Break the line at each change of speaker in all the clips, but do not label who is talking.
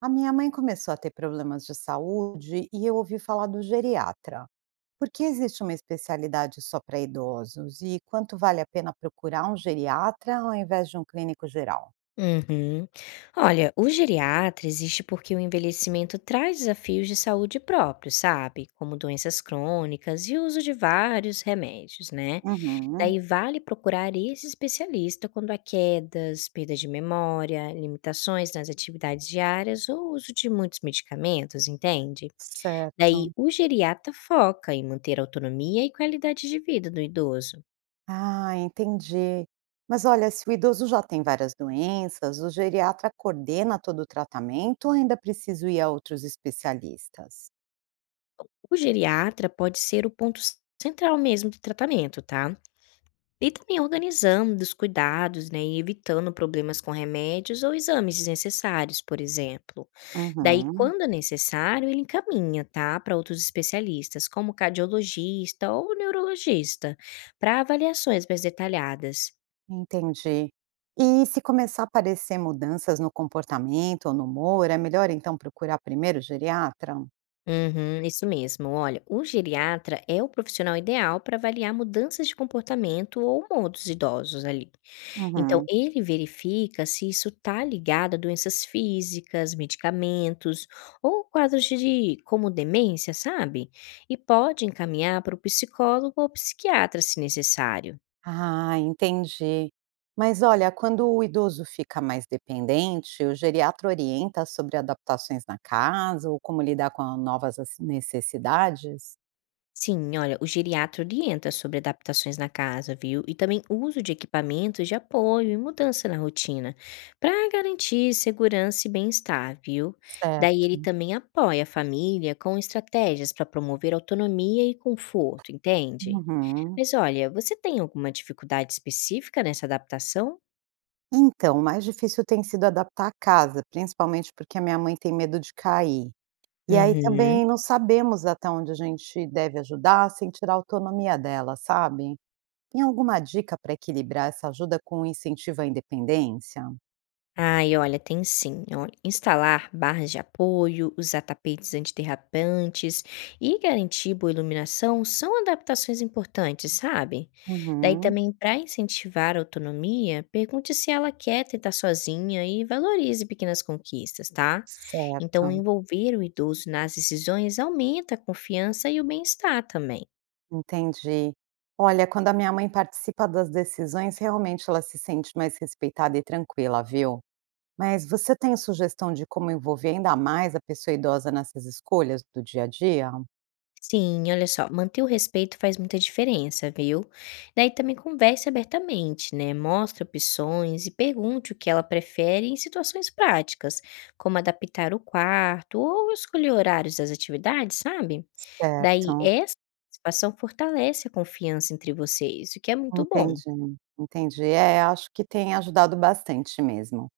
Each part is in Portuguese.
A minha mãe começou a ter problemas de saúde e eu ouvi falar do geriatra. Por que existe uma especialidade só para idosos? E quanto vale a pena procurar um geriatra ao invés de um clínico geral?
Uhum. Olha, o geriatra existe porque o envelhecimento traz desafios de saúde próprios, sabe? Como doenças crônicas e o uso de vários remédios, né?
Uhum,
Daí vale procurar esse especialista quando há quedas, perda de memória, limitações nas atividades diárias ou uso de muitos medicamentos, entende? Daí
certo.
o geriatra foca em manter a autonomia e qualidade de vida do idoso.
Ah, entendi. Mas olha, se o idoso já tem várias doenças, o geriatra coordena todo o tratamento ou ainda preciso ir a outros especialistas?
O geriatra pode ser o ponto central mesmo do tratamento, tá? E também organizando os cuidados, né, e evitando problemas com remédios ou exames desnecessários, por exemplo. Daí,
Uhum.
quando é necessário, ele encaminha, tá, para outros especialistas, como cardiologista ou neurologista, para avaliações mais detalhadas.
Entendi. E se começar a aparecer mudanças no comportamento ou no humor, é melhor então procurar primeiro o geriatra?
Uhum, isso mesmo. Olha, o geriatra é o profissional ideal para avaliar mudanças de comportamento ou modos idosos ali. Então
Uhum.
ele verifica se isso está ligado a doenças físicas, medicamentos ou quadros de como demência, sabe? E pode encaminhar para o psicólogo ou psiquiatra se necessário.
Ah, entendi. Mas olha, quando o idoso fica mais dependente, o geriatra orienta sobre adaptações na casa ou como lidar com novas necessidades?
Sim, olha, o geriatra orienta sobre adaptações na casa, viu? E também uso de equipamentos de apoio e mudança na rotina, para garantir segurança e bem-estar, viu? Daí
Certo.
ele também apoia a família com estratégias para promover autonomia e conforto, entende?
Uhum.
Mas olha, você tem alguma dificuldade específica nessa adaptação?
Então, o mais difícil tem sido adaptar a casa, principalmente porque a minha mãe tem medo de cair. E aí
Uhum.
também não sabemos até onde a gente deve ajudar sem tirar a autonomia dela, sabe. Tem alguma dica para equilibrar essa ajuda com o incentivo à independência?
Ai, olha, tem sim. Olha, instalar barras de apoio, usar tapetes antiderrapantes e garantir boa iluminação são adaptações importantes, sabe? Daí
Uhum,
também, para incentivar a autonomia, pergunte se ela quer tentar sozinha e valorize pequenas conquistas, tá? Então,
certo,
envolver o idoso nas decisões aumenta a confiança e o bem-estar também.
entendi. Olha, quando a minha mãe participa das decisões, realmente ela se sente mais respeitada e tranquila, viu. Mas você tem sugestão de como envolver ainda mais a pessoa idosa nessas escolhas do dia a dia?
Sim, olha só, manter o respeito faz muita diferença, viu? Daí também converse abertamente, né? Mostre opções e pergunte o que ela prefere em situações práticas, como adaptar o quarto ou escolher horários das atividades, sabe? Daí
Certo.
essa participação fortalece a confiança entre vocês, o que é muito bom.
Entendi, entendi. É, acho que tem ajudado bastante mesmo.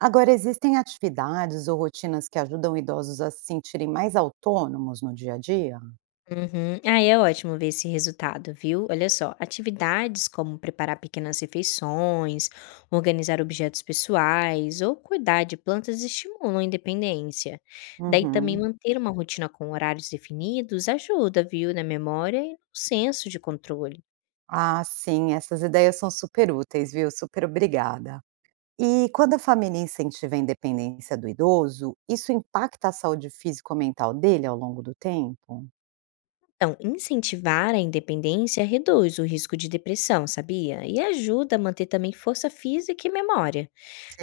Agora, existem atividades ou rotinas que ajudam idosos a se sentirem mais autônomos no dia a dia?
Uhum. Ah, é ótimo ver esse resultado, viu? Olha só, atividades como preparar pequenas refeições, organizar objetos pessoais ou cuidar de plantas estimulam a independência. Daí também
Uhum.
manter uma rotina com horários definidos ajuda, viu, na memória e no senso de controle.
Ah, sim, essas ideias são super úteis, viu? Super obrigada. E quando a família incentiva a independência do idoso, isso impacta a saúde física ou mental dele ao longo do tempo?
Então, incentivar a independência reduz o risco de depressão, sabia? E ajuda a manter também força física e memória.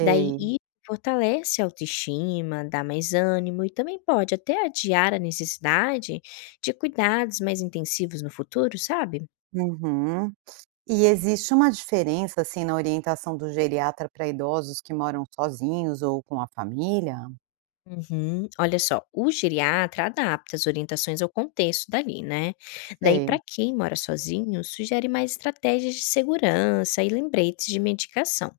Daí isso fortalece a autoestima, dá mais ânimo e também pode até adiar a necessidade de cuidados mais intensivos no futuro, sabe?
Uhum. E existe uma diferença, assim, na orientação do geriatra para idosos que moram sozinhos ou com a família?
Uhum. Olha só, o geriatra adapta as orientações ao contexto dali, né? Daí, para
Sei.
quem mora sozinho, sugere mais estratégias de segurança e lembretes de medicação.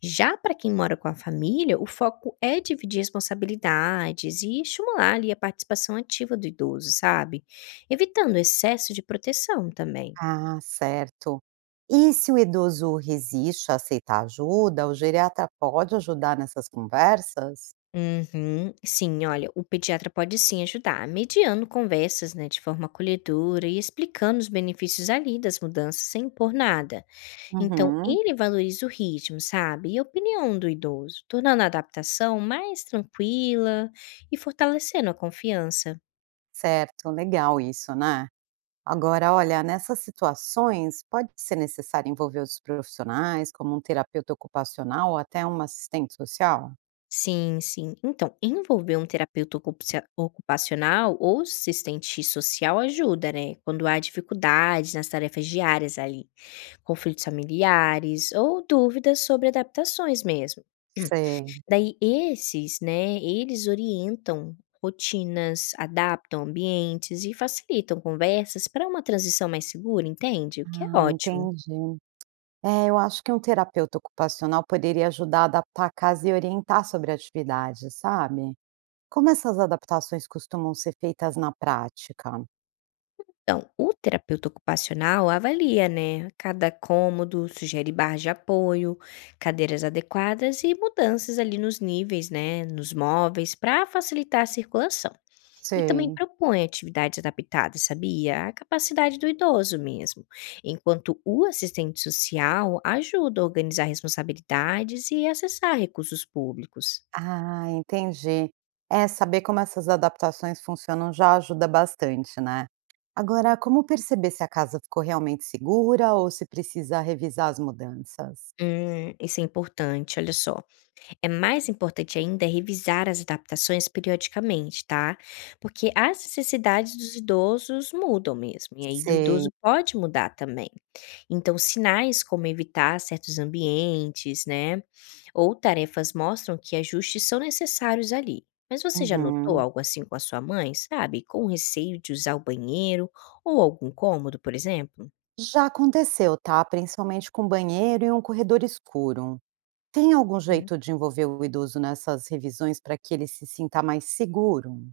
Já para quem mora com a família, o foco é dividir responsabilidades e estimular ali a participação ativa do idoso, sabe? Evitando excesso de proteção também.
Ah, certo. E se o idoso resiste a aceitar ajuda, o geriatra pode ajudar nessas conversas?
Uhum. Sim, olha, o pediatra pode sim ajudar, mediando conversas, né, de forma acolhedora e explicando os benefícios ali das mudanças sem impor nada. Então,
Uhum,
ele valoriza o ritmo, sabe? E a opinião do idoso, tornando a adaptação mais tranquila e fortalecendo a confiança.
certo, legal isso, né? Agora, olha, nessas situações pode ser necessário envolver os profissionais, como um terapeuta ocupacional ou até um assistente social?
Sim, sim. Então, envolver um ocupacional ou assistente social ajuda, né? Quando há dificuldades nas tarefas diárias ali, conflitos familiares ou dúvidas sobre adaptações mesmo.
Sei.
Daí esses, né, eles orientam rotinas, adaptam ambientes e facilitam conversas para uma transição mais segura, entende? O que é
Ah,
ótimo.
entendi. É, eu acho que um terapeuta ocupacional poderia ajudar a adaptar a casa e orientar sobre a atividade, sabe? Como essas adaptações costumam ser feitas na prática?
Então, o terapeuta ocupacional avalia, né, cada cômodo, sugere barras de apoio, cadeiras adequadas e mudanças ali nos níveis, né, nos móveis, para facilitar a circulação. E também
Sei.
propõe atividades adaptadas, sabia? À capacidade do idoso mesmo. Enquanto o assistente social ajuda a organizar responsabilidades e acessar recursos públicos.
Ah, entendi. É, saber como essas adaptações funcionam já ajuda bastante, né? Agora, como perceber se a casa ficou realmente segura ou se precisa revisar as mudanças?
Isso é importante, olha só. É mais importante ainda é revisar as adaptações periodicamente, tá? Porque as necessidades dos idosos mudam mesmo, e aí do
Sei.
idoso pode mudar também. Então, sinais como evitar certos ambientes, né, ou tarefas mostram que ajustes são necessários ali. Mas você já notou
Uhum.
algo assim com a sua mãe, sabe? Com receio de usar o banheiro ou algum cômodo, por exemplo?
Já aconteceu, tá? Principalmente com banheiro e um corredor escuro. Tem algum jeito de envolver o idoso nessas revisões para que ele se sinta mais seguro?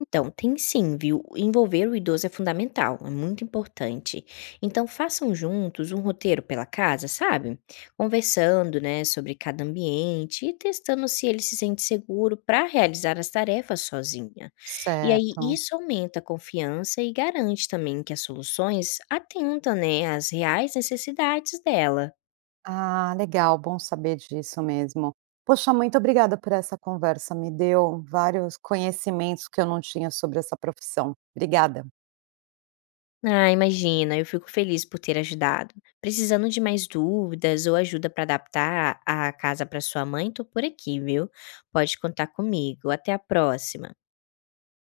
Então, tem sim, viu? Envolver o idoso é fundamental, é muito importante. Então, façam juntos um roteiro pela casa, sabe? Conversando, né, sobre cada ambiente e testando se ele se sente seguro para realizar as tarefas sozinha. E aí,
Certo.
isso aumenta a confiança e garante também que as soluções atentam, né, às reais necessidades dela.
Ah, legal, bom saber disso mesmo. Poxa, muito obrigada por essa conversa. Me deu vários conhecimentos que eu não tinha sobre essa profissão. Obrigada.
Ah, imagina, eu fico feliz por ter ajudado. Precisando de mais dúvidas ou ajuda para adaptar a casa para sua mãe, tô por aqui, viu? Pode contar comigo. Até a próxima.